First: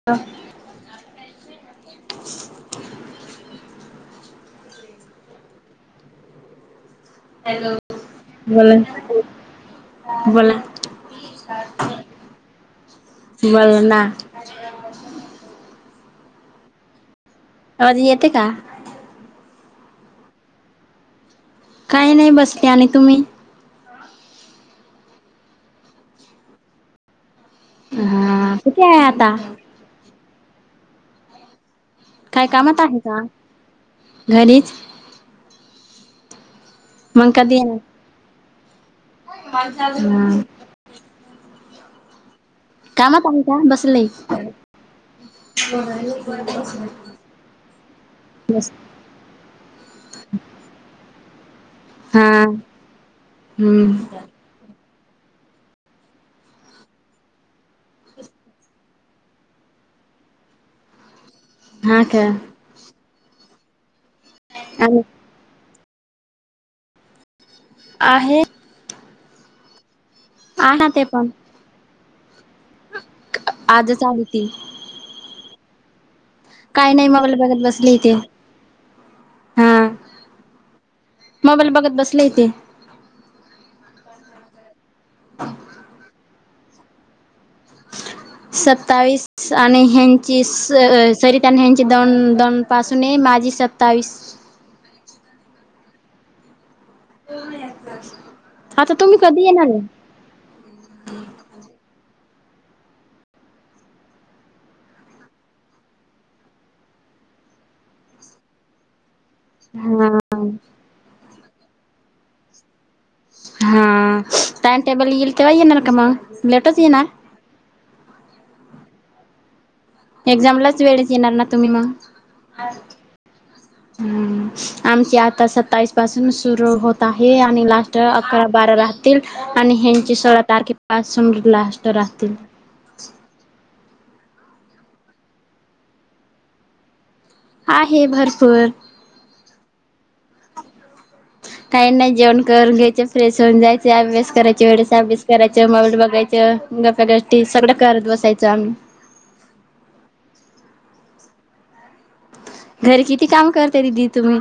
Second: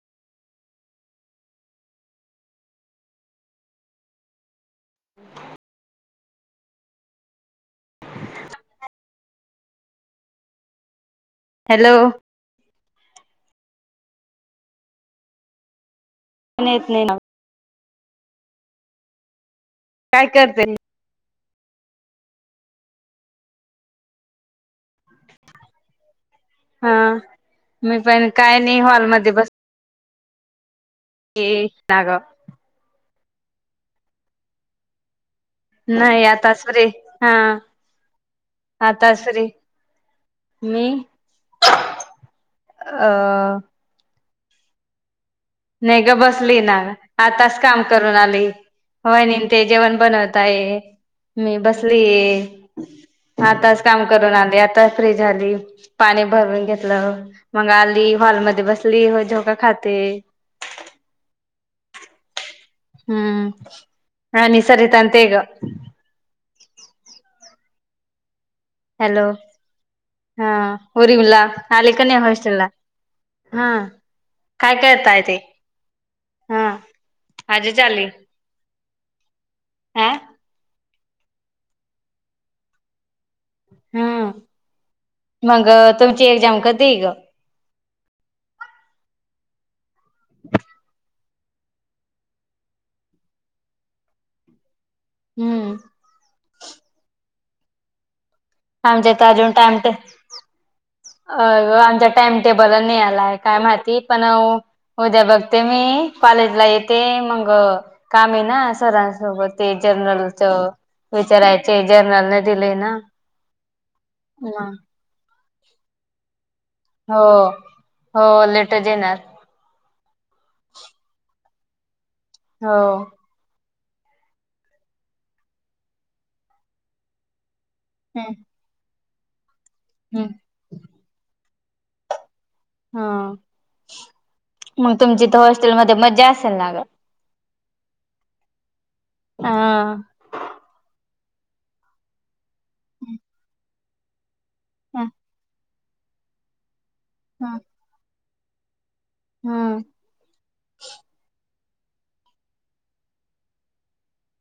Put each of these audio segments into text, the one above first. [inaudible] [inaudible] Hello. बोला. बोला. Hello. बोला ना! येत नाही ना. आवाज येते का? काय करतेय? काही नाही बसले. आणि तुम्ही? हा, मी पण हा काय नाही कुठे आहे हॉलमध्ये आता बस ए जाग. काय कामात आहे का? घरीच. नाही आता फ्री. मग कधी येणार? आता फ्री. हा मी. अ कामात आहे का? बसलंय! नाही ग बसली ना, आताच काम करून आली. वहिनी ते जेवण बनवत आहे. मी हा बसलीये आताच हम्म काम करून आले, आता फ्री झाली. पाणी भरून घेतलं, मग आली हॉलमध्ये बसली मग झोका खाते. हा का हम्म आणि सरितान ते गं आहे. हॅलो! हा आहे ना ते पण आली का नाही हॉस्टेलला हा, आजच आली ती काय करताय ते हा काही नाही मोबाईल बघत आजच बसली आली होती, हा मोबाईल बघत बसले इथे हम्म मग तुमची एक्झाम कधीये गं? सत्तावीस आणि ह्यांची स सरिता अन ह्यांची दोन दोन पासून ये, माझी सत्तावीस हम्म. आता आमच्या तुम्ही तर कधी अजून येणार टाइम ये? टे अ आमचा टाइम टेबल नाही आलाय काय माहिती पण उद्या बघते मी कॉलेजला येते, मग काम आहे ना सरांसोबत ते हा जर्नलच विचारायचय जर्नल नाही दिले ना हा, टाइम टेबल येईल तेव्हा येणार का मग लेटच येना हो, हो लेटच येणार. एक्झामलाच वेळीच येणार ना तुम्ही मग हो हम्म, आमची आता सत्तावीस पासून सुरू होत आहे आणि लास्ट आता ह अकरा बारा राहतील आणि ह्यांची सोळा तारखे पासून लास्ट राहतील. हा, मग तुमची त हॉस्टेल मध्ये मज्जा असल ना ग आहे भरपूर हा. काही नाही जेवण करून घ्यायचे, फ्रेश होऊन जायचे, अभ्यास कराय तेवढंच हा अभ्यास करायचं, मोबाईल बघायचं गप्पा गोष्टी हा. सगळं करत बसायचं आम्ही हम्म. घरी किती काम करत्या दिदी तुम्ही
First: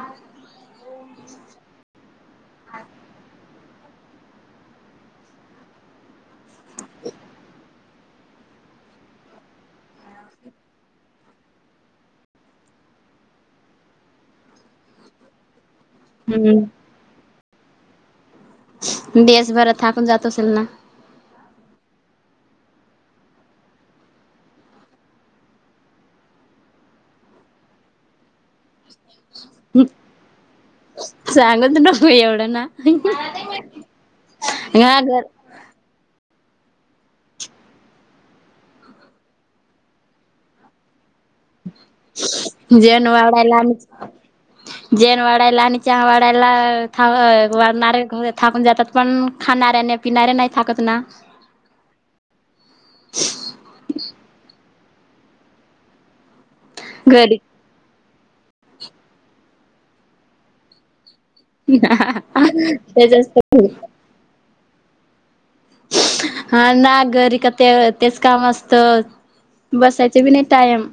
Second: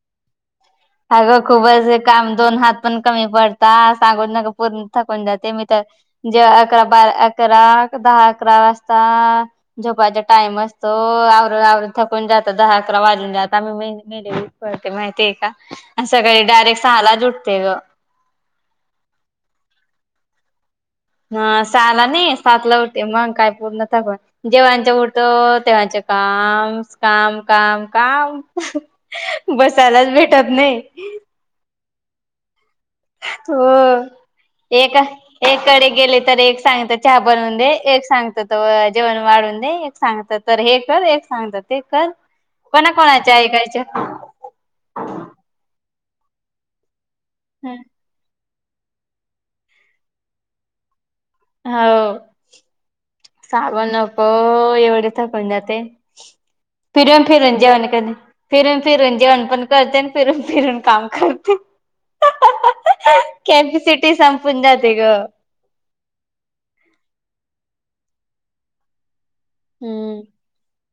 अगं खूपच काम दोन हात पण कमी पडता सांगू नको थकून जाते मी तर, जेव्हा अकरा बारा अकरा दहा अकरा वाजता झोपायचा टाइम असतो, आवरू आवरू थकून जाता दहा अकरा वाजून जात आम्ही महिन पळते माहितीे ये का अन सकाळी डायरेक्ट हम्म सहालाच उठते गं दिवसभरात थाकून जात असेल ना हं सहाला नाही सातला उठते, मग काय पूर्ण थकून जेव्हाचं उठो तेव्हाचं काम, काम काम काम बसायलाच भेटत नाही. सांगत नको एवढं ना. हो, हे हा घर काय एककडे गेले तर एक सांगत चहा बनवून दे, एक सांगत जेवण वाढवू दे एक सांगत्यात तर हे करस एक सांगता ते कर, कोणा जेन कोणाचे वाढायला आणि ऐकायचे. जेन वाडायला आणि चहा वाडायला थां वाडणारे येत. थाकून जातात पण खाणाऱ्या नाही पिणाऱ्या नाही थकत ना हाव [inaudible] सांगू नको एवढे थकून जाते. फिरून, घरी फिरून जेवण करणे. फिरून, फिरून जेवण पण करते अन् फिरून, फिरून काम करत त्याच्याच कॅप्यासिटी संपून जाते गं. हा ना, घरी क ते तेच काम असतं. हम्म बसायचं बी नाही टाइम.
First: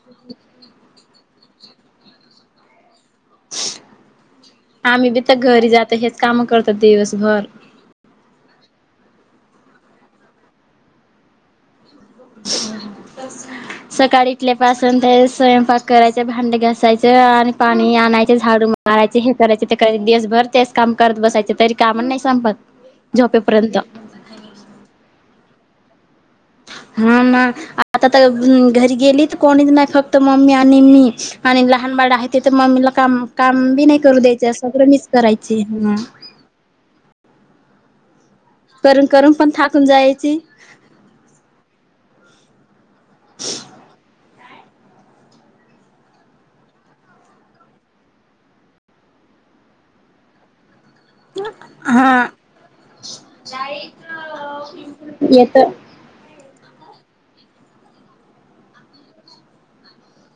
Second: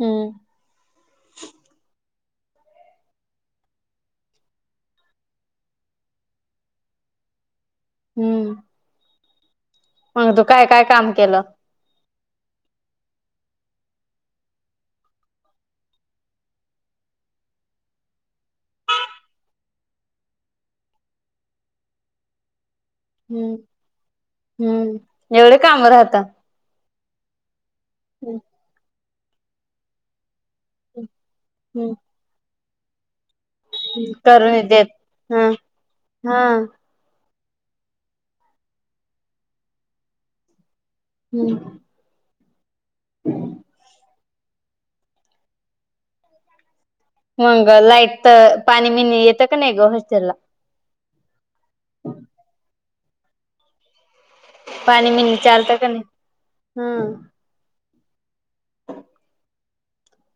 हम्म. आम्ही बी तर घरी जात हेच काम करतं दिवसभर. हम्म. मग तू काय-काय काम केलं? [inaudible] [inaudible] सकाळी उठल्या पासून ते स्वयंपाक करायचे, भांडे घासायचे आणि पाणी आणायचे झाडू मा मारायचे, हे करायचे, ते करायचे, दिवसभर तेच काम करत बसायचे, तरी काम नाही संपत. हम्म, झोपेपर्यंत हम्म. एवढे काम राहता? हा ना, आता तर घरी गेली तर, कोणीच नाही फक् क्त मम्मी आणि मीच. आणि लहान बाळ आहे ते तर मम्मीला काम- काम बी नाही करू द्यायचे. करून देत सगळं मिच हा करायची हं. हा. करून, करून पण थाकून जायची. हम्म. [inaudible] मंग लाईट तर, पाणी बीनी येतं का नाही ग हॉस्टेल ला? हा. पाणी बीनी येत चालता का नाही? हम्म.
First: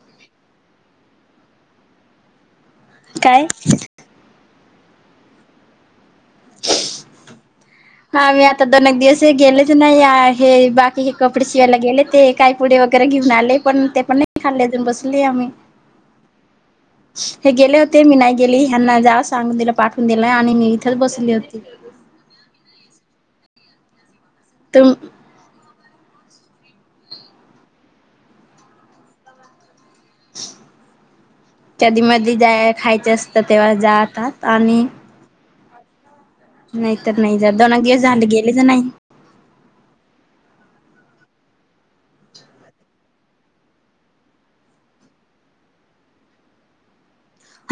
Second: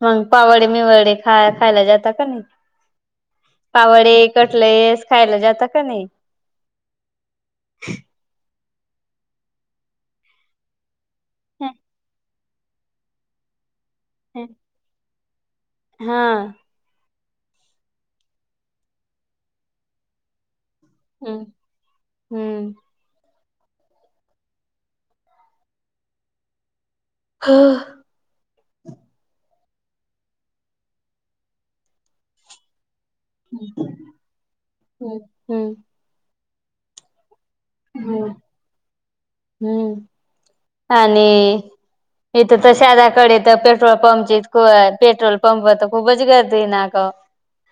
मग पाव वडे, मिवडे खा खायला जातात का नाही? काय पाव वडे कटलेस खायला जाता का नाही? हा, मी आता दोन एक दिवस गेलेच नाही आहे, बाकीचे कपडे शिवायला गेले ते. काही पुडी वगैरे घेऊन आले, पण ते पण नाही खाल्ले बसले आम्ही. हा. हे गेले होते मी नाही गेली. ह्यांना जा सांगून दिलं, पाठवून दिलं आणि मी इथेच बसली हम्म होती. हम्म. तुम् हा. कधी मधी जेव्हा खायच असतं तेव्हा जातात आणि हं, हम्म. नाहीत नाही जात, दोन दिेवस हम्म झाले गेलेच नाही. हम्म आणि इथं तर शहरा कडे तर पेट्रोल पंपची, पेट्रोल पंपवर तर खूपच गर्दीये ना ग.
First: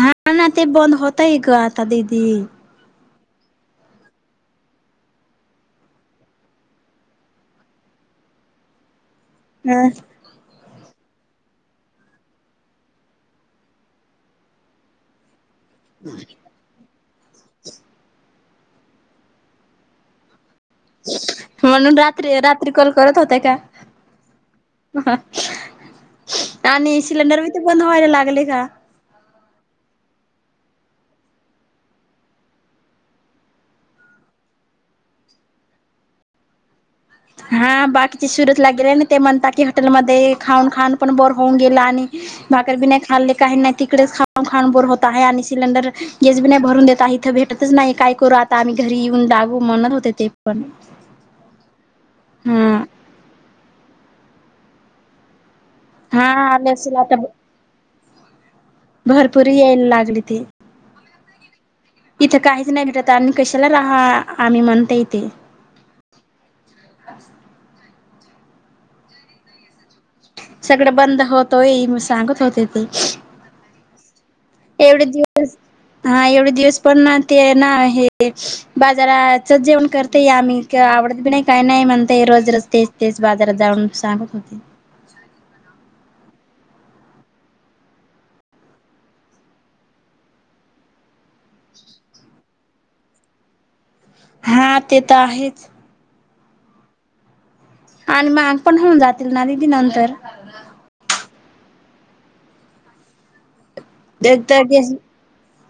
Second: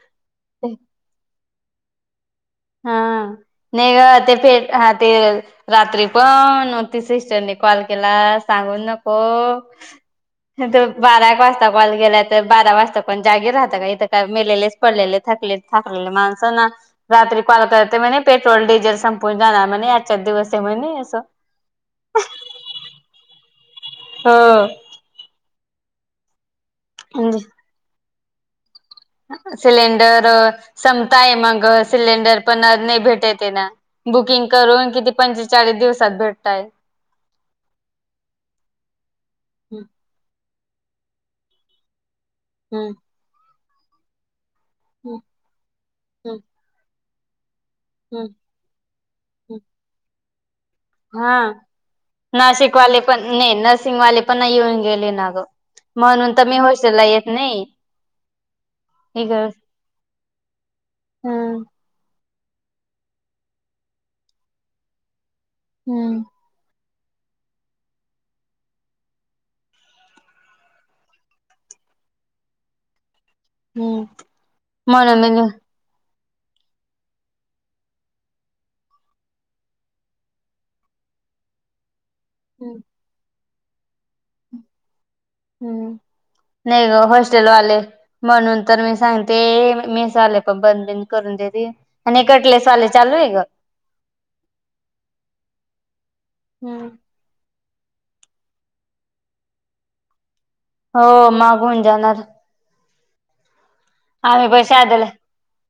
हा ना ते बंद होतय ग आता दीदी. हा. नाही ग, ते पेट हा ते रात्री पण ती सिस्टरने कॉल केला सांगू नको. अ त बारा एक वाजता कॉल केलाय, तर बारा वाजता कोण जागी राहत का, इथं काय मेलेलेच पडलेले थकलेत. थकलेले माणसं ना रात्री कॉल करते म्हणे पेट्रोल, डिझेल संपून जाणार म्हणे आजच्या दिवस ये म्हने असं. म्हणून रात्री रात्री कॉल करत होत्या का? हो आणि हो सिलेंडर बी ते बंद व्हायला लागले का? सिलेंडर संपताय मग सिलेंडर पण नाही भेटतय ना. बुकिंग करून किती पंचेचाळीस दिवसात भेटतात. हा बाकीचे सुरत ला गेले ना ते म्हणतात की हॉटेलमध्ये खाऊन खाऊन पण बोर होऊन गेल आणि भाकरी बी नाही खाल्ली काही नाही तिकडेच खाऊन खाऊन बोर होत आहे आणि सिलेंडर गॅस बि नाही भरून देत हाय इथ भेटतच नाही काय करू आता आम्ही घरी येऊन दागू म्हणत होते ते पण. हां हा नाशिकवाले पण नाही नरसिंगवाले पण येऊन गेले ना ग. हा म्हणून तर मी आले असेल हॉस्टेलला येत नाही. ही ग भरपूरी यायला लागली ती. हम्म इथ काहीच नाही भेटत आणि कशाला राहा आम्ही म्हणतर इथय. हम्म. सगळ बंद होतोय मग सांगत होते ते. हम्म एवढे म्हणून मी दिवस हां एवढे दिवस पण ना ते ना हे बाजाराचच जेवण करतोय आम्ही. काय आवडत बी नाही काही नाही म्हणतय रोज रोज तेच तेच बाजारात जाऊन सांगत होते. नाही ग होस्टेल वाले म्हणून तर मी सांगते मेस वाले पण बंद बींद करून देेत आणि कटलेसवाले चालू आहे ग? हा ते तर आहेच. हम्म. आणि महाग पण होऊन जातील ना दिदी नंतर. हो महाग होऊन जाणार. आम्ही एकदा पण गॅस शहादाला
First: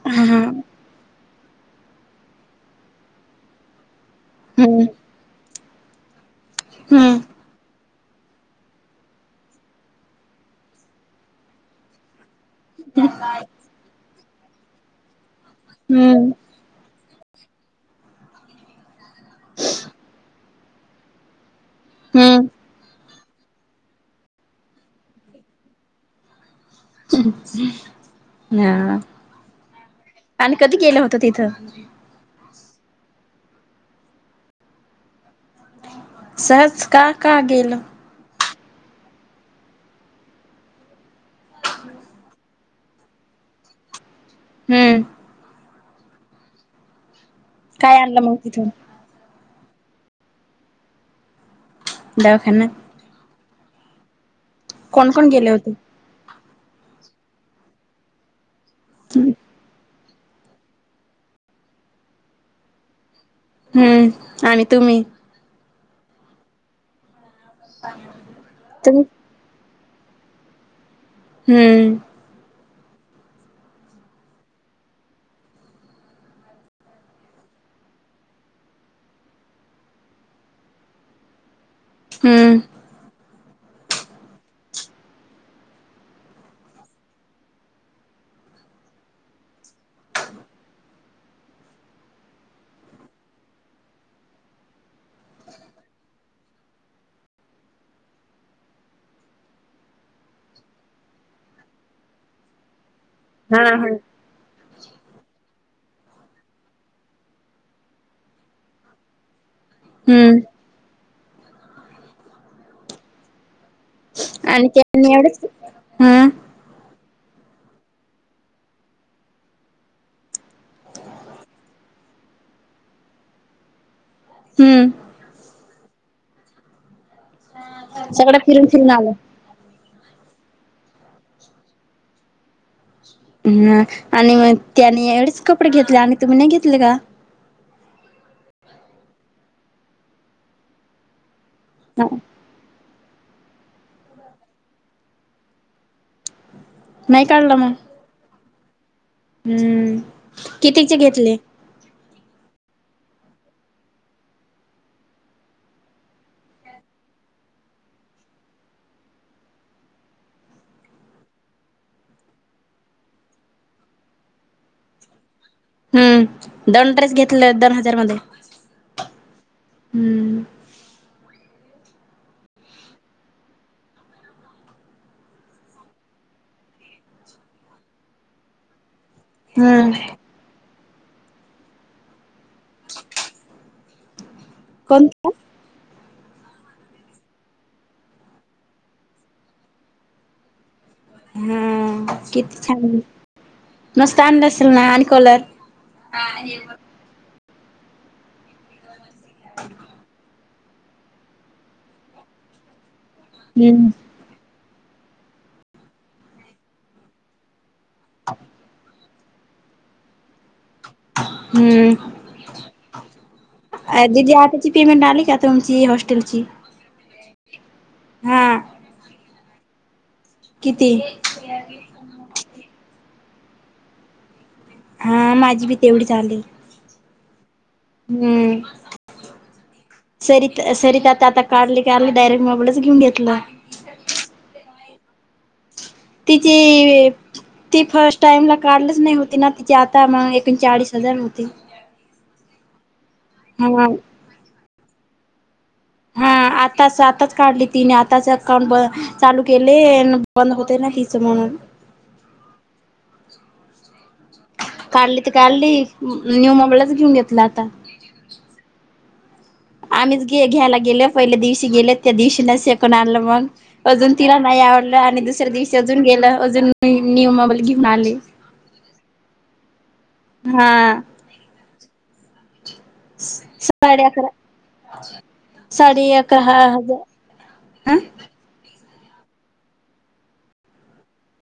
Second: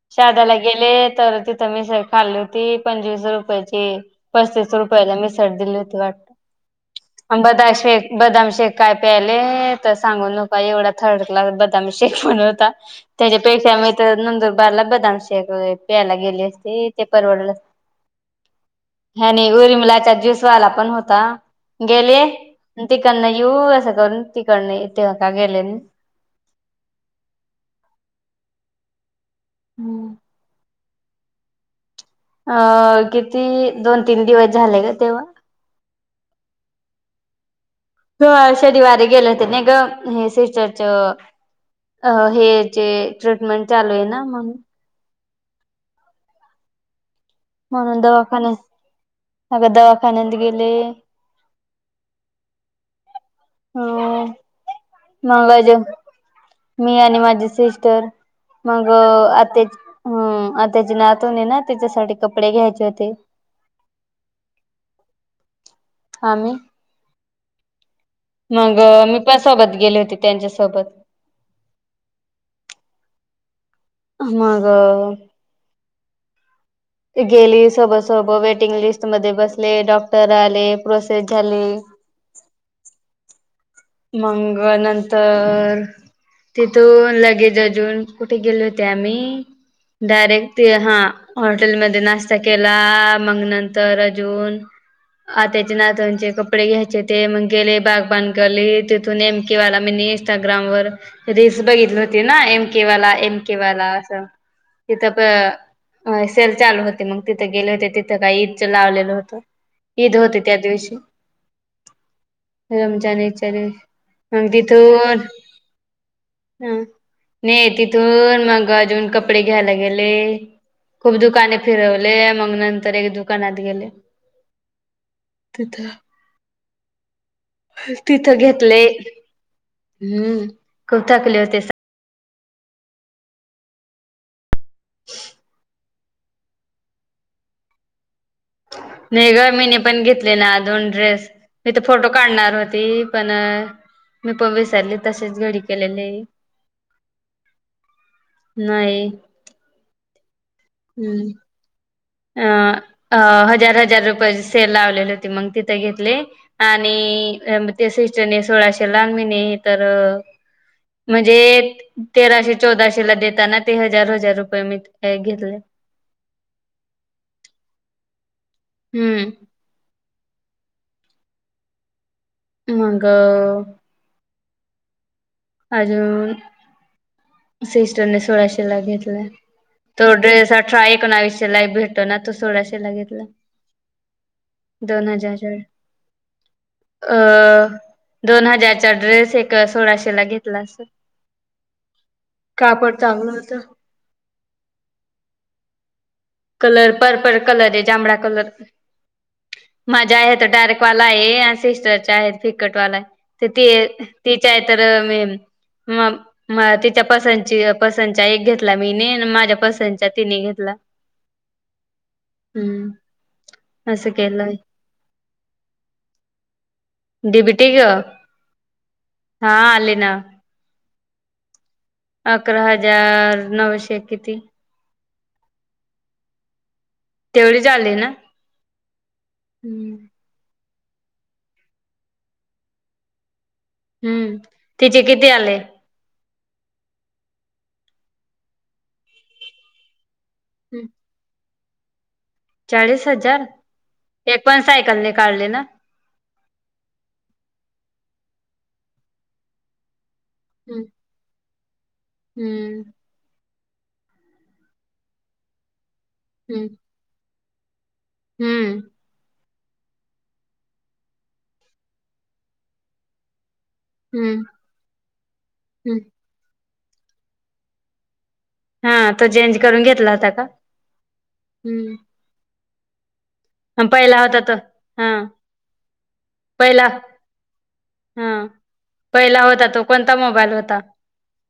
हा हा शहादाला गेले तर तिथ तिथ मिसळ खाल्ली होती पंचवीस रुपयाची पस्तीस हम्म रुपयाला मिसळ दिली होती वाट [inaudible] हम्म. बदाम शेक बदाम शेक काय प्यायले तर सांगू नका एवढा थर्ड क्लास बदाम शेक म्हणून. त्याच्यापेक्षा मी तर नंदुरबारला बदाम शेक प्यायला हम्म गेले असते. ते परवडल ह्यानी उरिमलाचा ज्यूसवाला पण होता गेले हम्म तिकडन येऊ अस करून तिकडन इथे का गेले हां. हम्म. आणि कधी केल होत तिथ? किती दोन तीन दिवस झाले ग तेव्हा. सहज का का गेल हो शनिवारी गेले होते नाही ग हे सिस्टरच हेचे ट्रीटमेंट चालू आहे ना म्हणून. हम्म म्हणून काय आणलं मग तिथून दवाखान्यात अग दवाखान्यात गेले. दवाखान्यात हो कोण कोण गेले मंग होते अजून मी आणि माझे सिस्टर मग [inaudible] हम.. आ त्याचे नातवने ना त्याच्यासाठी कपडे घ्यायचे होते हम्म आणि तुम्ही. आम्ही. [inaudible] मग तुम्ही मीपण सोबत गेले होते त्याच्या सोबत. हम्म. मग अ.. गेली सोबा सोबा वेटिंग लिस्ट मध्ये बसले, डॉक्टर आले, प्रोसेस झाली. हम्म. मंग नंतर तिथून लगेज अजून कुठे गेले होते आम्ही, डायरेक्ट ते हा हॉटेल मध्ये नाश्ता केला मग नंतर अजून आत्याचे आणी नातवाचे कपडे घ्यायचे होते, मग गेले बाग बाण गलीत तेथूनं, एम केवाला मीनं इस्टाग्राम व रील्स बघितली होती ना, एम के वाला ऐ के हा वाला हा आसा तिथे प सेल चालू होती, मग तिथे गेले होते तिथं काय ईदचं लावलेलं होतं. ईद हम्म होते त्या दिवशी रमजानच्या दिवशी. अनं आणि त्यांनी तिथं एवढेच हं ह नाही तिथूनं मग अजून कपडे घ्यायला गेले. खूप दुकाने फिरवले मग नंतर एक दुकानात गेले. हम्म. तिथं सगळं तिथं फिरून घेतले, फिरून आलो. हम्म... खूप थकले होते सगळे. ह आणि मग त्याने एवढेचं कपडे घेतले आणि तुम्ही नाही घेतले का? नाही गं, मी ने पण घेतले ना दोन ड्रेस, तिथं फोटो काढणार होती. पण मी पण विसरली, तसेचं घडी केलेले नाही काढलं मग. नाही. हम्म. कितीचे हम्म. घेतले अ हजार हजार रुपयाची सेल लावलेली होती, मग तिथे घेतले. आणि त्या सिस्टरने सोळाशेला, मीने तर मजेत. तेराशे-चौदाशे ला देताना ते हजार हजार रुपये मी घेतले. हम्म. दोन ड्रेस घेतले दोन हजार मध्ये. हम्म. हम्म मग अ... अजून सिस्टरने सोलाशे ला घेतले. हम्म तो ड्रेस अठरा एकोणावीसशेला भेटना, तो सोळाशेला घेतला. दोन कोणता हजारा र अ दोन हजारचा ड्रेस एक सोळाशे ला घेतला. लासेल हा किती छान कापड चांगलं होतं. मस्त आणलं असेल ना आणि कलरं कलर पर्पल कलरये जांभळा कलर, माझा आहे डार्कवाला आहे आणि सिस्टरच्या आहेत फिकटवाला आहे. त हम्म ते तिच्या आहे तर मी म तिच्या पसंदची पसंतच्या एक घेतला मीने, अन् माझ्या पसंतच्या तिने घेतला. हम्म हम्म असं दीदी केलंय आताची पेमेंट आली का तुमची हॉस्टेलची, डिबिटी ग हा हा आले ना. किती? [inaudible] अकरा हजार नऊशे किती हा माझी बी तेवढीच आली. तेवढी झाली. हम्म सरी सरीत आता आता काढली का डायरेक्ट मोबाईलच घेऊन घेतलं. हम्म तेचे किती आले. तिची ती फर्स्ट टाईम ला काढलच नाही होती ना तिची आता मग पण चाळीस हजार होते. चाळीस हजार. हा एक पण सायकल नि काढली ना? हा आताच आताच काढली तिने आताच अकाउंट ब चालू केली बंद होते ना हिच म्हणून, हम्म काढली तर काढली न्यू हम्म मोबाईलच घेऊन घेतला आता. हम्म आम्हीच गे घ्यायला गेलो पहिल्या दिवशी गेले त्या दिवशी सेकण आलं मग. अजून तिला नाही आवडलं आणि दुसऱ्या दिवशी अजून गेलं, अजून न्यू मोबाईल घेऊन आले. हा तो चेंज करून घेतला होता का, हा हम् स-साडे होता तो अकरा हा साडे अकरा पहिला ह-हजार हा पहिला होता तो कोणता मोबाईल होता.